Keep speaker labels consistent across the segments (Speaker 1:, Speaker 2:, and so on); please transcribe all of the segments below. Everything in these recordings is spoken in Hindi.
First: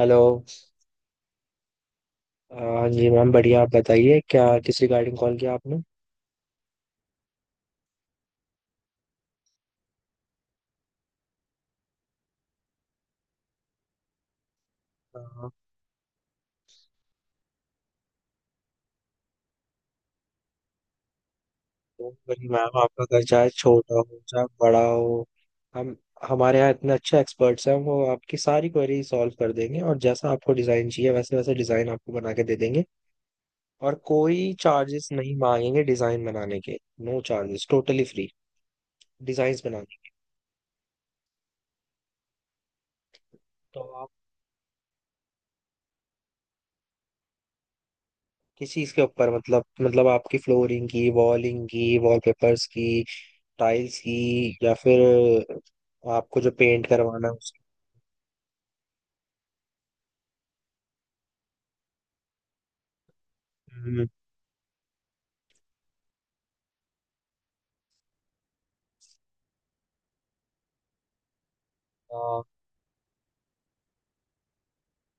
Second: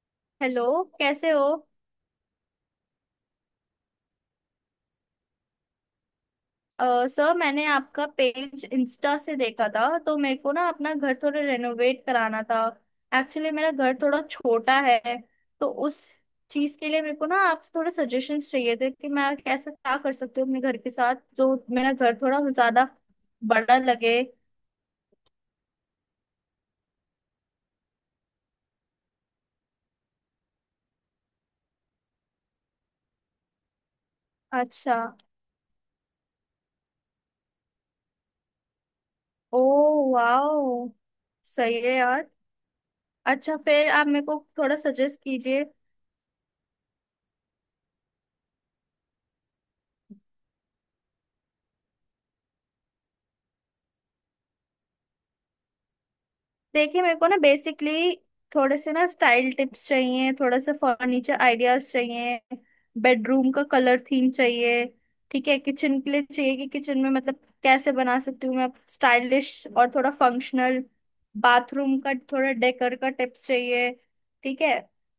Speaker 1: हेलो।
Speaker 2: हेलो। कैसे हो?
Speaker 1: हाँ जी मैम, बढ़िया। आप बताइए, क्या किस रिगार्डिंग कॉल किया आपने?
Speaker 2: सर मैंने आपका पेज इंस्टा से देखा था, तो मेरे को ना अपना घर थोड़ा रेनोवेट कराना था। एक्चुअली मेरा घर थोड़ा छोटा है,
Speaker 1: हाँ,
Speaker 2: तो उस चीज के लिए मेरे को ना आपसे थोड़े सजेशंस चाहिए थे कि मैं कैसे क्या कर सकती हूँ अपने घर के साथ, जो मेरा
Speaker 1: तो
Speaker 2: घर थोड़ा
Speaker 1: वही मैम,
Speaker 2: ज्यादा
Speaker 1: आपका घर चाहे
Speaker 2: बड़ा
Speaker 1: छोटा
Speaker 2: लगे।
Speaker 1: हो चाहे बड़ा हो, हम हमारे यहाँ इतने अच्छे एक्सपर्ट्स हैं, वो आपकी सारी क्वेरी सॉल्व कर देंगे और जैसा आपको डिज़ाइन चाहिए वैसे वैसे डिज़ाइन आपको बना के दे देंगे। और कोई
Speaker 2: अच्छा।
Speaker 1: चार्जेस नहीं मांगेंगे डिज़ाइन बनाने के। नो चार्जेस, टोटली फ्री
Speaker 2: ओ,
Speaker 1: डिज़ाइंस बनाने के।
Speaker 2: वाओ, सही है यार। अच्छा,
Speaker 1: तो
Speaker 2: फिर आप
Speaker 1: आप
Speaker 2: मेरे को थोड़ा सजेस्ट कीजिए।
Speaker 1: किस चीज़ के ऊपर, मतलब आपकी फ्लोरिंग की, वॉलिंग की, वॉलपेपर्स की, टाइल्स की, या फिर आपको जो पेंट
Speaker 2: देखिए, मेरे को
Speaker 1: करवाना है
Speaker 2: ना
Speaker 1: उसकी?
Speaker 2: बेसिकली थोड़े से ना स्टाइल टिप्स चाहिए, थोड़ा सा फर्नीचर आइडियाज चाहिए, बेडरूम का कलर
Speaker 1: हम्म,
Speaker 2: थीम चाहिए। ठीक है, किचन के लिए चाहिए कि किचन में मतलब कैसे बना सकती हूँ मैं स्टाइलिश और थोड़ा फंक्शनल, बाथरूम का
Speaker 1: हाँ।
Speaker 2: थोड़ा डेकर का टिप्स चाहिए। ठीक है,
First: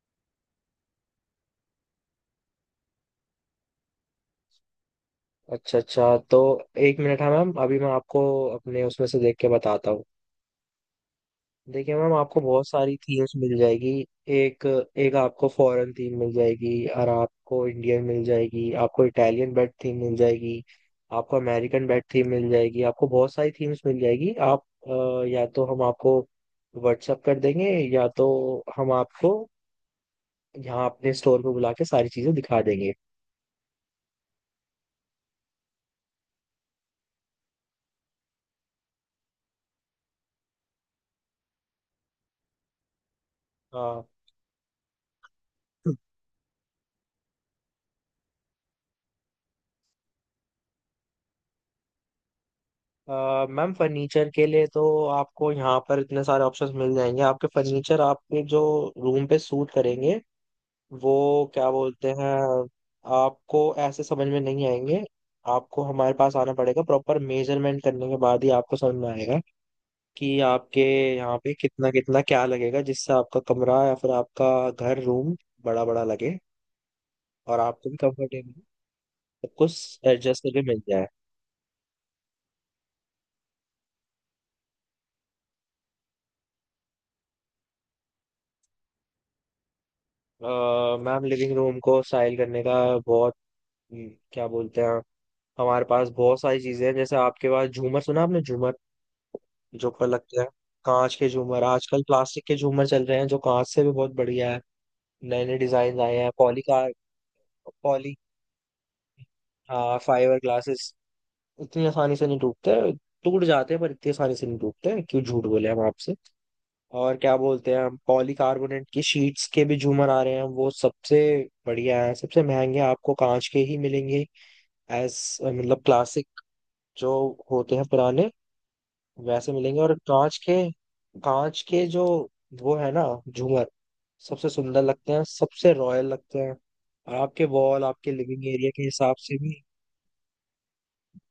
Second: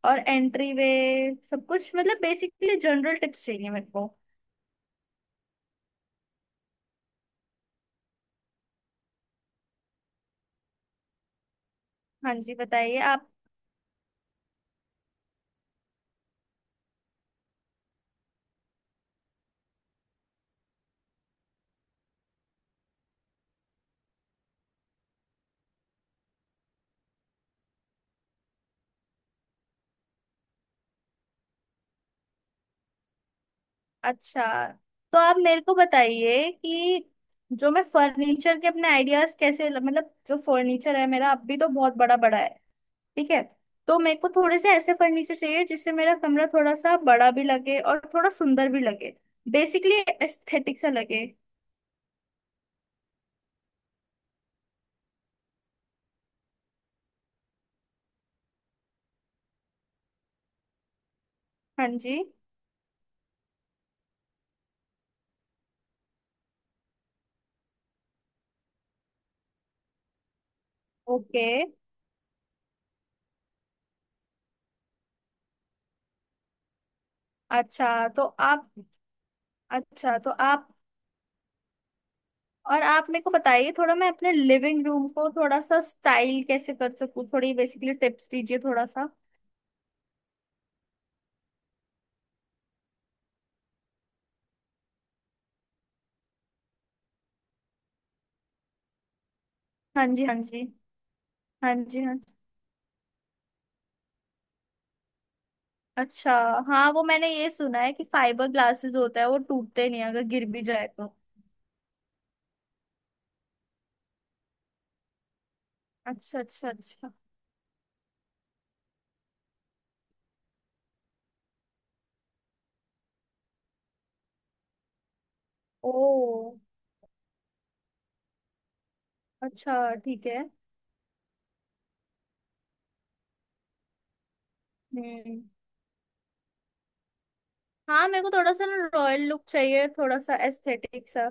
Speaker 2: और एंट्री वे, सब कुछ मतलब बेसिकली जनरल टिप्स चाहिए मेरे को।
Speaker 1: अच्छा अच्छा। तो एक मिनट है मैम, अभी मैं आपको अपने उसमें से देख के बताता हूँ। देखिए मैम,
Speaker 2: हाँ
Speaker 1: आपको
Speaker 2: जी,
Speaker 1: बहुत सारी
Speaker 2: बताइए आप।
Speaker 1: थीम्स मिल जाएगी। एक एक आपको फॉरेन थीम मिल जाएगी और आपको इंडियन मिल जाएगी, आपको इटालियन बेड थीम मिल जाएगी, आपको अमेरिकन बेड थीम मिल जाएगी, आपको बहुत सारी थीम्स मिल जाएगी। आप या तो हम आपको व्हाट्सअप कर देंगे या तो हम आपको यहाँ अपने स्टोर पे बुला के सारी चीजें दिखा देंगे।
Speaker 2: अच्छा, तो आप मेरे को बताइए कि जो मैं फर्नीचर के अपने आइडियाज कैसे, मतलब जो फर्नीचर है मेरा अब भी, तो बहुत बड़ा बड़ा है। ठीक है, तो
Speaker 1: हाँ।
Speaker 2: मेरे को थोड़े से ऐसे फर्नीचर चाहिए जिससे मेरा कमरा थोड़ा सा बड़ा भी लगे और थोड़ा सुंदर भी लगे। बेसिकली एस्थेटिक सा लगे।
Speaker 1: मैम फर्नीचर के लिए तो आपको यहाँ पर इतने सारे ऑप्शंस मिल जाएंगे, आपके फर्नीचर आपके जो रूम पे सूट करेंगे। वो क्या
Speaker 2: हाँ
Speaker 1: बोलते
Speaker 2: जी।
Speaker 1: हैं, आपको ऐसे समझ में नहीं आएंगे। आपको हमारे पास आना पड़ेगा, प्रॉपर मेजरमेंट करने के बाद ही आपको समझ में आएगा कि आपके यहाँ
Speaker 2: ओके।
Speaker 1: पे कितना कितना क्या लगेगा, जिससे आपका कमरा या फिर आपका घर रूम बड़ा बड़ा लगे और आपको भी
Speaker 2: अच्छा तो
Speaker 1: कंफर्टेबल
Speaker 2: आप
Speaker 1: सब कुछ
Speaker 2: अच्छा तो
Speaker 1: एडजस्ट करके
Speaker 2: आप
Speaker 1: मिल जाए।
Speaker 2: और आप मेरे को बताइए थोड़ा, मैं अपने लिविंग रूम को थोड़ा सा स्टाइल कैसे कर सकूं, थोड़ी बेसिकली टिप्स दीजिए थोड़ा सा।
Speaker 1: अ, मैम लिविंग रूम को स्टाइल करने का बहुत, क्या बोलते हैं, हमारे पास बहुत सारी चीजें हैं। जैसे आपके पास झूमर, सुना आपने झूमर, जो
Speaker 2: हाँ
Speaker 1: पर
Speaker 2: जी, हाँ
Speaker 1: लगते हैं,
Speaker 2: जी।
Speaker 1: कांच के झूमर।
Speaker 2: हाँ जी,
Speaker 1: आजकल
Speaker 2: हाँ।
Speaker 1: प्लास्टिक के झूमर चल रहे हैं जो कांच से भी बहुत बढ़िया है। नए नए डिजाइन आए हैं
Speaker 2: अच्छा।
Speaker 1: पॉली
Speaker 2: हाँ,
Speaker 1: कार,
Speaker 2: वो मैंने ये सुना है कि
Speaker 1: पॉली
Speaker 2: फाइबर ग्लासेस होता है, वो टूटते
Speaker 1: हाँ
Speaker 2: नहीं अगर
Speaker 1: फाइबर
Speaker 2: गिर भी जाए
Speaker 1: ग्लासेस
Speaker 2: तो।
Speaker 1: इतनी आसानी से नहीं टूटते। टूट जाते हैं पर इतनी आसानी से नहीं टूटते, क्यों झूठ बोले हम आपसे।
Speaker 2: अच्छा, अच्छा, अच्छा।
Speaker 1: और क्या बोलते हैं, हम पॉलीकार्बोनेट की शीट्स के भी झूमर आ रहे हैं, वो सबसे बढ़िया है। सबसे महंगे आपको कांच के ही मिलेंगे, एज मतलब क्लासिक
Speaker 2: ओ,
Speaker 1: जो होते हैं पुराने, वैसे
Speaker 2: अच्छा,
Speaker 1: मिलेंगे। और
Speaker 2: ठीक
Speaker 1: कांच
Speaker 2: है।
Speaker 1: के, कांच के जो वो है ना झूमर, सबसे सुंदर लगते हैं,
Speaker 2: हम्म।
Speaker 1: सबसे रॉयल लगते हैं। और आपके वॉल
Speaker 2: हाँ,
Speaker 1: आपके
Speaker 2: मेरे को
Speaker 1: लिविंग
Speaker 2: थोड़ा सा
Speaker 1: एरिया
Speaker 2: ना
Speaker 1: के हिसाब
Speaker 2: रॉयल
Speaker 1: से
Speaker 2: लुक
Speaker 1: भी।
Speaker 2: चाहिए, थोड़ा सा एस्थेटिक सा।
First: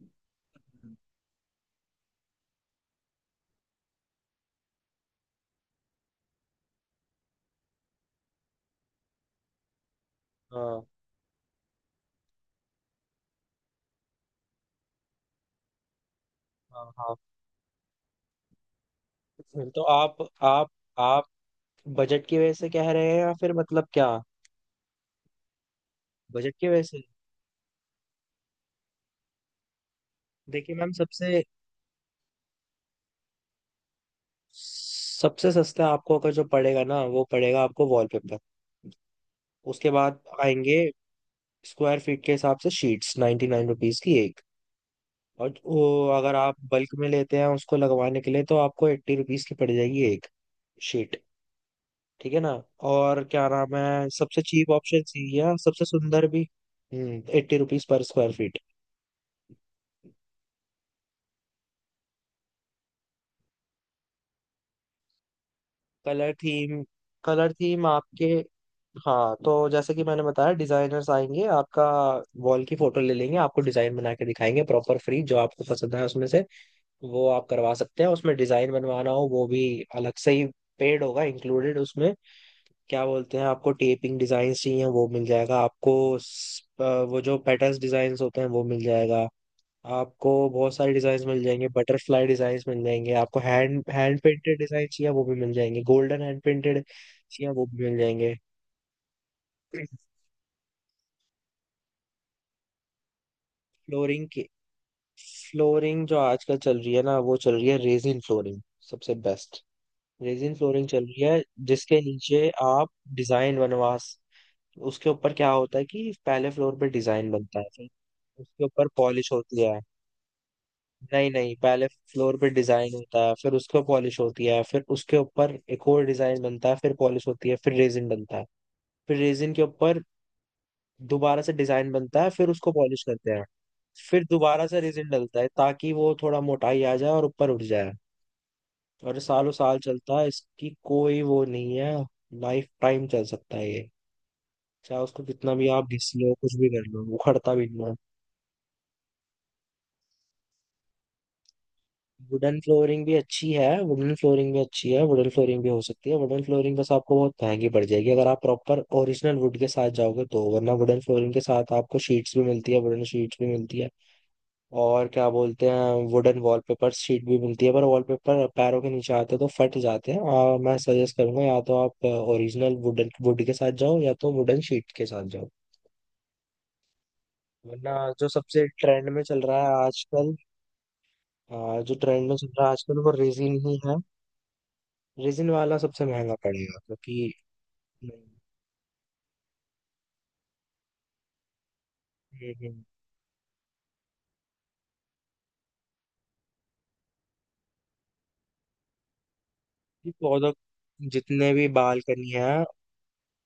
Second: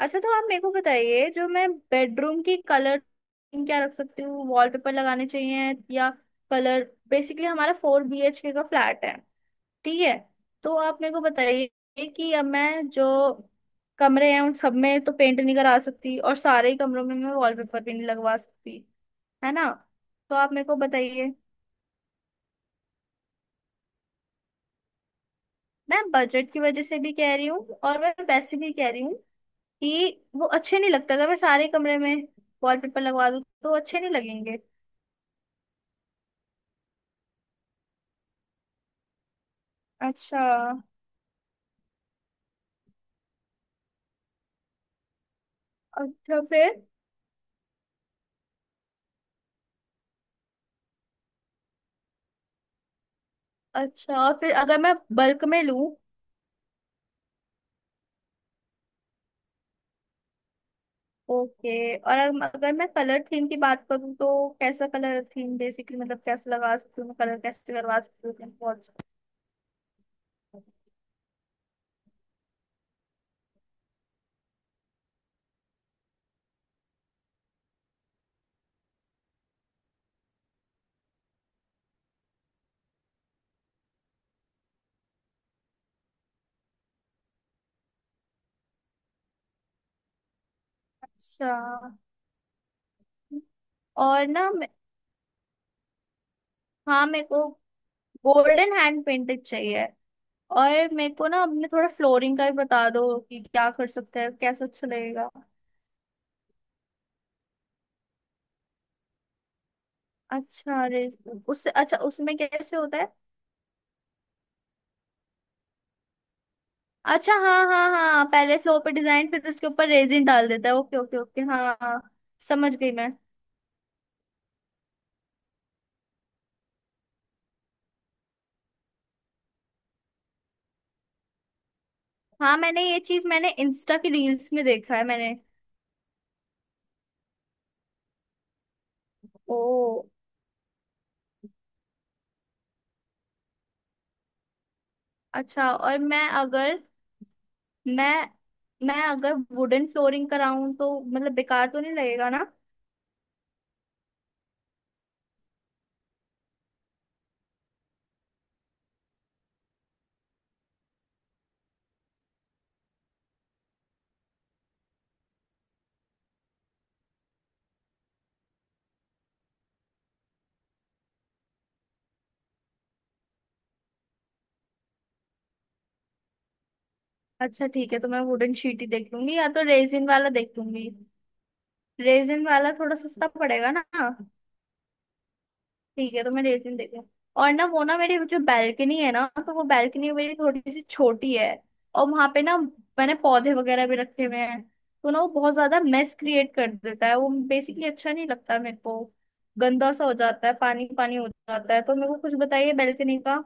Speaker 2: अच्छा, तो आप मेरे को बताइए जो मैं बेडरूम की कलर क्या रख सकती हूँ, वॉलपेपर लगाने चाहिए या कलर? बेसिकली हमारा फोर बीएचके का फ्लैट है। ठीक है, तो
Speaker 1: हाँ।
Speaker 2: आप मेरे को बताइए कि अब मैं जो कमरे हैं उन सब में तो पेंट नहीं करा सकती, और सारे ही
Speaker 1: हाँ
Speaker 2: कमरों
Speaker 1: हाँ।
Speaker 2: में मैं वॉलपेपर भी नहीं लगवा सकती, है
Speaker 1: फिर
Speaker 2: ना?
Speaker 1: तो आप,
Speaker 2: तो आप मेरे
Speaker 1: आप
Speaker 2: को
Speaker 1: आप
Speaker 2: बताइए।
Speaker 1: बजट की वजह से कह रहे हैं या फिर मतलब क्या?
Speaker 2: मैं बजट
Speaker 1: बजट
Speaker 2: की
Speaker 1: की
Speaker 2: वजह
Speaker 1: वजह
Speaker 2: से
Speaker 1: से?
Speaker 2: भी कह रही हूँ, और मैं वैसे भी कह रही हूँ कि वो
Speaker 1: देखिए
Speaker 2: अच्छे नहीं
Speaker 1: मैम,
Speaker 2: लगता, अगर मैं
Speaker 1: सबसे
Speaker 2: सारे कमरे में वॉलपेपर लगवा दूँ तो अच्छे नहीं लगेंगे।
Speaker 1: सबसे सस्ता आपको अगर जो पड़ेगा ना वो पड़ेगा आपको वॉलपेपर। उसके बाद
Speaker 2: अच्छा।
Speaker 1: आएंगे स्क्वायर फीट के हिसाब से शीट्स, 99 रुपीज की एक। और वो अगर
Speaker 2: अच्छा,
Speaker 1: आप
Speaker 2: फिर?
Speaker 1: बल्क में लेते हैं उसको लगवाने के लिए, तो आपको 80 रुपीज की पड़ जाएगी एक शीट, ठीक है ना। और क्या नाम है,
Speaker 2: अच्छा, और
Speaker 1: सबसे
Speaker 2: फिर
Speaker 1: चीप
Speaker 2: अगर मैं
Speaker 1: ऑप्शन यही है
Speaker 2: बल्क
Speaker 1: और
Speaker 2: में
Speaker 1: सबसे
Speaker 2: लूं?
Speaker 1: सुंदर भी। 80 रुपीज पर स्क्वायर फीट।
Speaker 2: ओके, और अगर मैं कलर थीम की बात करूँ, तो कैसा कलर थीम बेसिकली, मतलब
Speaker 1: कलर
Speaker 2: कैसे लगा
Speaker 1: थीम?
Speaker 2: सकती हूँ कलर,
Speaker 1: कलर
Speaker 2: कैसे
Speaker 1: थीम
Speaker 2: करवा
Speaker 1: आपके,
Speaker 2: सकती हूँ अपने pots
Speaker 1: हाँ, तो जैसे कि मैंने बताया
Speaker 2: पे?
Speaker 1: डिजाइनर्स आएंगे, आपका वॉल की फोटो ले लेंगे, आपको डिजाइन बना के दिखाएंगे प्रॉपर फ्री। जो आपको पसंद है उसमें से वो आप करवा सकते हैं। उसमें डिजाइन बनवाना हो वो भी अलग से ही पेड होगा, इंक्लूडेड उसमें। क्या बोलते हैं, आपको टेपिंग डिजाइन चाहिए वो मिल जाएगा आपको। स- अ, वो जो पैटर्न डिजाइन होते हैं वो मिल जाएगा। आपको बहुत सारी डिजाइन मिल
Speaker 2: अच्छा,
Speaker 1: जाएंगे, बटरफ्लाई डिजाइन मिल जाएंगे आपको, हैंड हैंड
Speaker 2: और ना
Speaker 1: पेंटेड डिजाइन चाहिए वो भी मिल जाएंगे, गोल्डन हैंड पेंटेड
Speaker 2: हाँ, मेरे को
Speaker 1: चाहिए वो भी मिल जाएंगे।
Speaker 2: गोल्डन हैंड पेंटेड चाहिए। और मेरे को ना अपने थोड़ा फ्लोरिंग का भी बता दो कि क्या कर सकते
Speaker 1: फ्लोरिंग
Speaker 2: हैं,
Speaker 1: की,
Speaker 2: कैसा अच्छा लगेगा।
Speaker 1: फ्लोरिंग जो आजकल चल रही है ना, वो चल रही है रेजिन फ्लोरिंग। सबसे बेस्ट रेजिन
Speaker 2: अच्छा,
Speaker 1: फ्लोरिंग चल
Speaker 2: अरे,
Speaker 1: रही है,
Speaker 2: उससे अच्छा
Speaker 1: जिसके
Speaker 2: उसमें
Speaker 1: नीचे
Speaker 2: कैसे
Speaker 1: आप
Speaker 2: होता है?
Speaker 1: डिजाइन बनवा स-, उसके ऊपर क्या होता है कि पहले फ्लोर पे डिजाइन
Speaker 2: अच्छा,
Speaker 1: बनता
Speaker 2: हाँ
Speaker 1: है फिर
Speaker 2: हाँ हाँ, पहले
Speaker 1: उसके
Speaker 2: फ्लोर
Speaker 1: ऊपर
Speaker 2: पे डिजाइन,
Speaker 1: पॉलिश
Speaker 2: फिर
Speaker 1: होती
Speaker 2: उसके
Speaker 1: है।
Speaker 2: ऊपर रेजिन डाल देता है। ओके ओके
Speaker 1: नहीं
Speaker 2: ओके,
Speaker 1: नहीं,
Speaker 2: हाँ
Speaker 1: पहले
Speaker 2: हाँ।
Speaker 1: फ्लोर पे
Speaker 2: समझ गई
Speaker 1: डिजाइन
Speaker 2: मैं।
Speaker 1: होता है, फिर उसको पॉलिश होती है, फिर उसके ऊपर एक और डिजाइन बनता है, फिर पॉलिश होती है, फिर रेजिन बनता है। फिर रेजिन के ऊपर दोबारा से डिजाइन बनता है, फिर
Speaker 2: हाँ,
Speaker 1: उसको
Speaker 2: मैंने ये
Speaker 1: पॉलिश
Speaker 2: चीज
Speaker 1: करते हैं,
Speaker 2: मैंने इंस्टा की
Speaker 1: फिर
Speaker 2: रील्स में
Speaker 1: दोबारा से
Speaker 2: देखा है
Speaker 1: रेजिन
Speaker 2: मैंने।
Speaker 1: डलता है ताकि वो थोड़ा मोटाई आ जाए और ऊपर उठ जाए। और ये सालों
Speaker 2: ओ।
Speaker 1: साल चलता है, इसकी कोई वो नहीं है। लाइफ टाइम चल सकता है ये, चाहे उसको कितना भी
Speaker 2: अच्छा,
Speaker 1: आप
Speaker 2: और
Speaker 1: घिस
Speaker 2: मैं
Speaker 1: लो कुछ भी
Speaker 2: अगर
Speaker 1: कर लो, उखड़ता भी नहीं है।
Speaker 2: मैं मैं अगर वुडन फ्लोरिंग कराऊं तो मतलब बेकार तो नहीं लगेगा ना?
Speaker 1: वुडन फ्लोरिंग भी अच्छी है वुडन फ्लोरिंग भी अच्छी है वुडन फ्लोरिंग भी हो सकती है। वुडन फ्लोरिंग बस आपको बहुत महंगी पड़ जाएगी अगर आप प्रॉपर ओरिजिनल वुड के साथ जाओगे तो। वरना वुडन फ्लोरिंग के साथ आपको शीट्स भी मिलती है, वुडन शीट्स भी मिलती है। और क्या बोलते हैं, वुडन वॉलपेपर शीट भी मिलती है, पर वॉलपेपर पैरों के नीचे आते हैं तो फट जाते हैं, और मैं सजेस्ट करूंगा या तो आप ओरिजिनल वुडन वुड के साथ जाओ या तो वुडन शीट के साथ जाओ।
Speaker 2: अच्छा,
Speaker 1: वरना
Speaker 2: ठीक है, तो मैं
Speaker 1: जो
Speaker 2: वुडन
Speaker 1: सबसे
Speaker 2: शीट ही
Speaker 1: ट्रेंड
Speaker 2: देख
Speaker 1: में
Speaker 2: लूंगी,
Speaker 1: चल
Speaker 2: या
Speaker 1: रहा
Speaker 2: तो
Speaker 1: है
Speaker 2: रेजिन वाला
Speaker 1: आजकल,
Speaker 2: देख लूंगी।
Speaker 1: जो ट्रेंड में
Speaker 2: रेजिन
Speaker 1: चल रहा
Speaker 2: वाला
Speaker 1: है
Speaker 2: थोड़ा
Speaker 1: आजकल वो
Speaker 2: सस्ता
Speaker 1: रेजिन
Speaker 2: पड़ेगा
Speaker 1: ही
Speaker 2: ना?
Speaker 1: है। रेजिन वाला सबसे
Speaker 2: ठीक है, तो
Speaker 1: महंगा
Speaker 2: मैं रेसिन
Speaker 1: पड़ेगा,
Speaker 2: देखती हूँ।
Speaker 1: क्योंकि
Speaker 2: और ना वो ना मेरी
Speaker 1: हम्म,
Speaker 2: जो बैल्कनी है ना, तो वो बैल्कनी मेरी थोड़ी सी छोटी है, और वहां पे ना
Speaker 1: हम्म,
Speaker 2: मैंने पौधे वगैरह भी रखे हुए हैं, तो ना वो बहुत ज्यादा मेस क्रिएट कर देता है, वो बेसिकली अच्छा नहीं लगता मेरे को। गंदा सा
Speaker 1: ये
Speaker 2: हो जाता
Speaker 1: पौधा,
Speaker 2: है, पानी पानी हो
Speaker 1: जितने भी
Speaker 2: जाता है, तो मेरे को
Speaker 1: बालकनी
Speaker 2: कुछ
Speaker 1: है,
Speaker 2: बताइए बैल्कनी का।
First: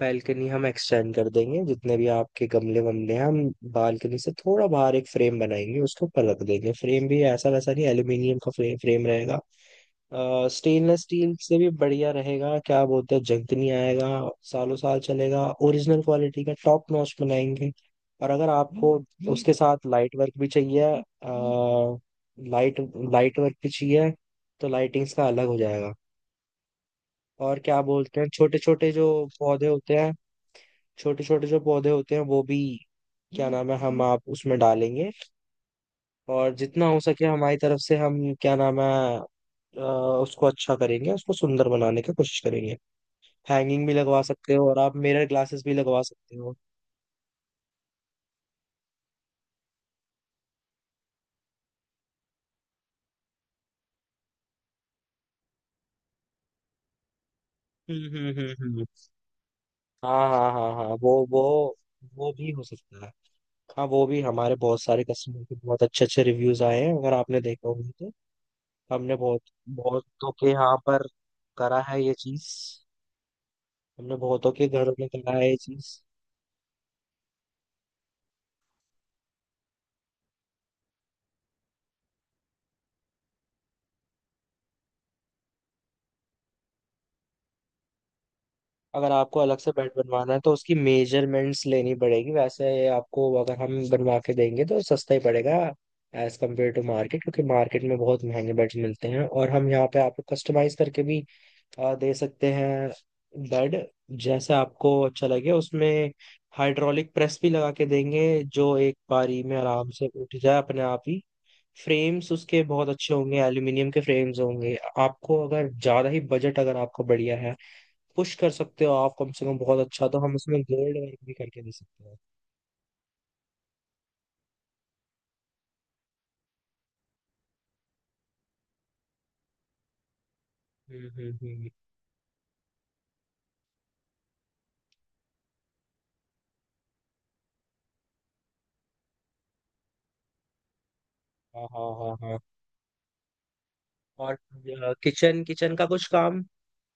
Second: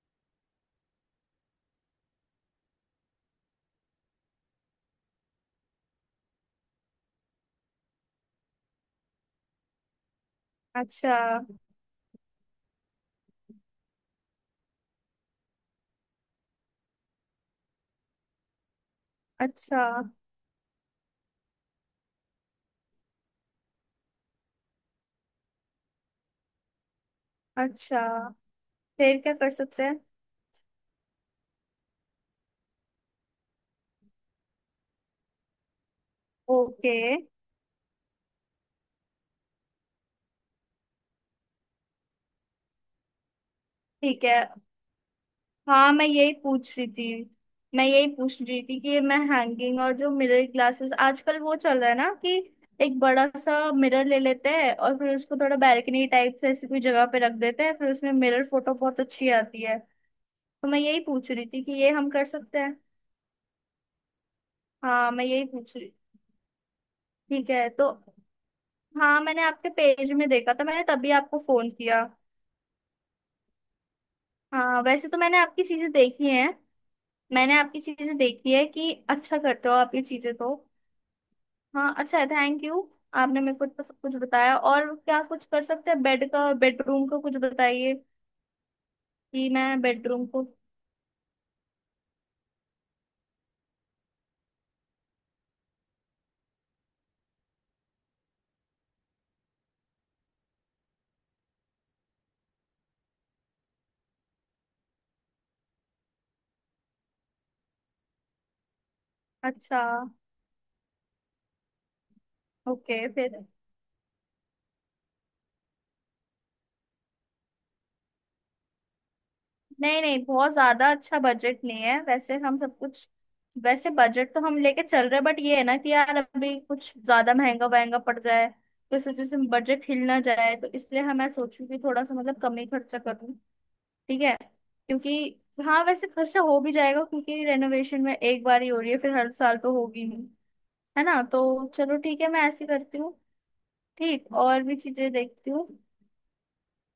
Speaker 1: बैल्कनी हम एक्सटेंड कर देंगे, जितने भी आपके गमले वमले हैं हम बालकनी से थोड़ा बाहर एक फ्रेम बनाएंगे उसके ऊपर रख देंगे। फ्रेम भी ऐसा वैसा नहीं, एल्यूमिनियम का फ्रेम फ्रेम रहेगा। स्टेनलेस
Speaker 2: अच्छा,
Speaker 1: स्टील से भी बढ़िया रहेगा, क्या बोलते हैं, जंग नहीं आएगा, सालों साल चलेगा, ओरिजिनल क्वालिटी का टॉप नॉच बनाएंगे। और अगर आपको उसके
Speaker 2: अच्छा,
Speaker 1: साथ लाइट वर्क भी चाहिए, लाइट लाइट वर्क भी चाहिए, तो लाइटिंग्स का अलग हो जाएगा। और क्या
Speaker 2: अच्छा,
Speaker 1: बोलते हैं, छोटे छोटे जो
Speaker 2: फिर क्या कर
Speaker 1: पौधे
Speaker 2: सकते
Speaker 1: होते
Speaker 2: हैं?
Speaker 1: हैं, छोटे छोटे जो पौधे होते हैं वो भी क्या नाम है, हम आप उसमें डालेंगे। और जितना
Speaker 2: ओके।
Speaker 1: हो सके हमारी तरफ से हम, क्या नाम है, अ, उसको अच्छा करेंगे, उसको सुंदर बनाने की कोशिश करेंगे। हैंगिंग भी लगवा
Speaker 2: ठीक है।
Speaker 1: सकते हो और आप मिरर ग्लासेस भी
Speaker 2: हाँ,
Speaker 1: लगवा
Speaker 2: मैं यही
Speaker 1: सकते हो।
Speaker 2: पूछ रही थी। मैं यही पूछ रही थी कि मैं हैंगिंग और जो मिरर ग्लासेस आजकल वो चल रहा है ना, कि एक बड़ा सा मिरर ले लेते हैं और फिर उसको थोड़ा बैल्कनी टाइप से ऐसी कोई जगह पे रख देते हैं, फिर उसमें
Speaker 1: हम्म हम्म
Speaker 2: मिरर
Speaker 1: हम्म
Speaker 2: फोटो
Speaker 1: हम्म।
Speaker 2: बहुत अच्छी आती है।
Speaker 1: हाँ हाँ
Speaker 2: तो
Speaker 1: हाँ
Speaker 2: मैं
Speaker 1: हाँ।
Speaker 2: यही
Speaker 1: वो
Speaker 2: पूछ
Speaker 1: वो
Speaker 2: रही थी कि ये हम कर
Speaker 1: वो भी
Speaker 2: सकते
Speaker 1: हो
Speaker 2: हैं?
Speaker 1: सकता है। हाँ, वो भी हमारे बहुत सारे
Speaker 2: हाँ, मैं
Speaker 1: कस्टमर
Speaker 2: यही
Speaker 1: के
Speaker 2: पूछ
Speaker 1: बहुत
Speaker 2: रही।
Speaker 1: अच्छे अच्छे रिव्यूज आए हैं, अगर आपने
Speaker 2: ठीक है,
Speaker 1: देखा
Speaker 2: तो
Speaker 1: होगा तो। हमने
Speaker 2: हाँ,
Speaker 1: बहुत
Speaker 2: मैंने आपके पेज में
Speaker 1: बहुतों के
Speaker 2: देखा था,
Speaker 1: यहाँ
Speaker 2: मैंने
Speaker 1: पर
Speaker 2: तभी आपको फोन
Speaker 1: करा है
Speaker 2: किया।
Speaker 1: ये चीज, हमने बहुतों के
Speaker 2: हाँ,
Speaker 1: घरों
Speaker 2: वैसे
Speaker 1: में
Speaker 2: तो
Speaker 1: करा
Speaker 2: मैंने
Speaker 1: है ये
Speaker 2: आपकी चीजें
Speaker 1: चीज।
Speaker 2: देखी हैं। मैंने आपकी चीजें देखी है कि अच्छा करते हो आप ये चीजें, तो हाँ, अच्छा है, थैंक यू। आपने मेरे को इतना सब कुछ बताया, और क्या कुछ कर सकते हैं? बेड का, बेडरूम का कुछ बताइए
Speaker 1: अगर आपको
Speaker 2: कि
Speaker 1: अलग
Speaker 2: मैं
Speaker 1: से बेड
Speaker 2: बेडरूम
Speaker 1: बनवाना है
Speaker 2: को।
Speaker 1: तो उसकी मेजरमेंट्स लेनी पड़ेगी। वैसे आपको अगर हम बनवा के देंगे तो सस्ता ही पड़ेगा एज कम्पेयर टू मार्केट, क्योंकि मार्केट में बहुत महंगे बेड्स मिलते हैं। और हम यहाँ पे आपको कस्टमाइज करके भी दे सकते हैं बेड, जैसे आपको अच्छा लगे उसमें। हाइड्रोलिक प्रेस भी लगा के देंगे जो एक बारी में
Speaker 2: अच्छा।
Speaker 1: आराम से उठ जाए अपने आप ही। फ्रेम्स उसके बहुत
Speaker 2: ओके,
Speaker 1: अच्छे
Speaker 2: फिर?
Speaker 1: होंगे, एल्यूमिनियम के फ्रेम्स होंगे। आपको अगर ज़्यादा ही बजट, अगर आपका बढ़िया है, पुश कर सकते हो आप कम से कम बहुत
Speaker 2: नहीं
Speaker 1: अच्छा, तो
Speaker 2: नहीं,
Speaker 1: हम
Speaker 2: बहुत
Speaker 1: इसमें
Speaker 2: ज्यादा
Speaker 1: गोल्ड वर्क
Speaker 2: अच्छा
Speaker 1: भी करके
Speaker 2: बजट
Speaker 1: दे
Speaker 2: नहीं है।
Speaker 1: सकते हैं।
Speaker 2: वैसे हम सब कुछ, वैसे बजट तो हम लेके चल रहे हैं, बट ये है ना कि यार, अभी कुछ ज्यादा महंगा वहंगा पड़ जाए, तो इस वजह से बजट हिल ना जाए, तो इसलिए
Speaker 1: हम्म
Speaker 2: हम मैं
Speaker 1: हम्म
Speaker 2: सोचूं
Speaker 1: हम्म।
Speaker 2: कि थोड़ा सा मतलब कम ही खर्चा करूँ। ठीक है, क्योंकि हाँ, वैसे खर्चा हो भी जाएगा क्योंकि रेनोवेशन में एक बार ही हो रही है, फिर हर साल तो होगी ही, है ना?
Speaker 1: हाँ
Speaker 2: तो
Speaker 1: हाँ
Speaker 2: चलो,
Speaker 1: हाँ
Speaker 2: ठीक है,
Speaker 1: हाँ।
Speaker 2: मैं ऐसे करती हूँ। ठीक,
Speaker 1: और
Speaker 2: और भी चीजें
Speaker 1: किचन,
Speaker 2: देखती हूँ।
Speaker 1: किचन का कुछ काम?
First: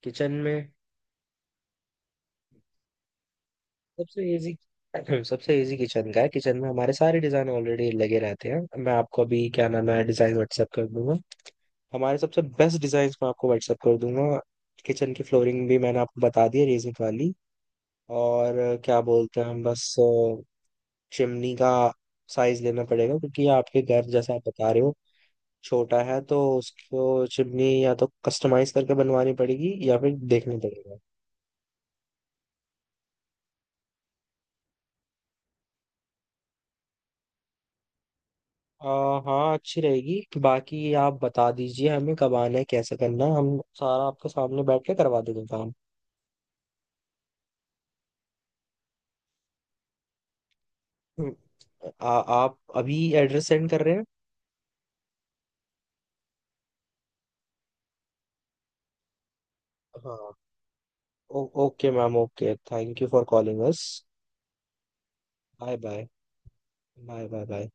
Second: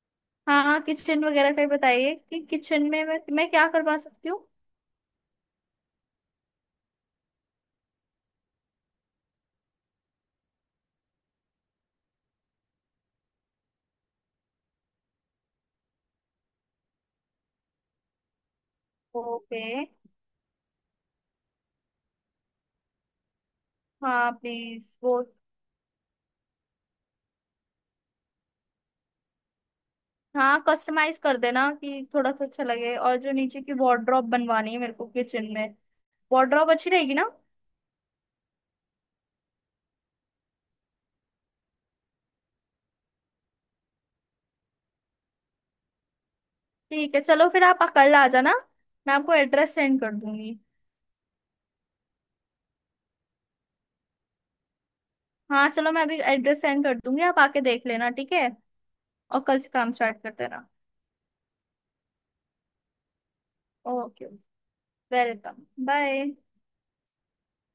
Speaker 1: किचन में
Speaker 2: हाँ, किचन वगैरह का ही बताइए कि किचन में मैं क्या करवा
Speaker 1: सबसे
Speaker 2: सकती हूँ?
Speaker 1: इजी, सबसे इजी किचन का है। किचन में हमारे सारे डिजाइन ऑलरेडी लगे रहते हैं। मैं आपको अभी, क्या नाम है, डिजाइन व्हाट्सएप कर दूंगा, हमारे सबसे बेस्ट डिजाइन मैं आपको व्हाट्सएप कर दूंगा। किचन की फ्लोरिंग भी मैंने आपको बता दी है, रेजिंग वाली। और क्या बोलते हैं,
Speaker 2: ओके।
Speaker 1: हम बस चिमनी का साइज लेना पड़ेगा, क्योंकि आपके घर
Speaker 2: हाँ
Speaker 1: जैसा आप बता रहे हो
Speaker 2: प्लीज, वो
Speaker 1: छोटा है, तो उसको चिमनी या तो कस्टमाइज करके बनवानी पड़ेगी या फिर देखनी
Speaker 2: हाँ
Speaker 1: पड़ेगा।
Speaker 2: कस्टमाइज कर देना कि थोड़ा सा अच्छा लगे, और जो नीचे की वार्डरोब बनवानी है मेरे को किचन में, वार्डरोब अच्छी रहेगी ना?
Speaker 1: हाँ, अच्छी रहेगी। बाकी आप बता दीजिए हमें कब आना है कैसे करना है, हम सारा आपके सामने बैठ के करवा देंगे काम।
Speaker 2: ठीक है, चलो, फिर आप कल आ जाना। मैं आपको एड्रेस सेंड कर दूंगी।
Speaker 1: हम्म, आप अभी एड्रेस सेंड कर रहे हैं?
Speaker 2: हाँ, चलो, मैं अभी एड्रेस सेंड कर दूंगी, आप आके देख लेना, ठीक है? और कल से काम
Speaker 1: हाँ।
Speaker 2: स्टार्ट करते रहना।
Speaker 1: ओ, okay ma'am, okay, thank you for calling us.
Speaker 2: Okay, welcome,
Speaker 1: bye bye,
Speaker 2: bye.
Speaker 1: Bye bye bye.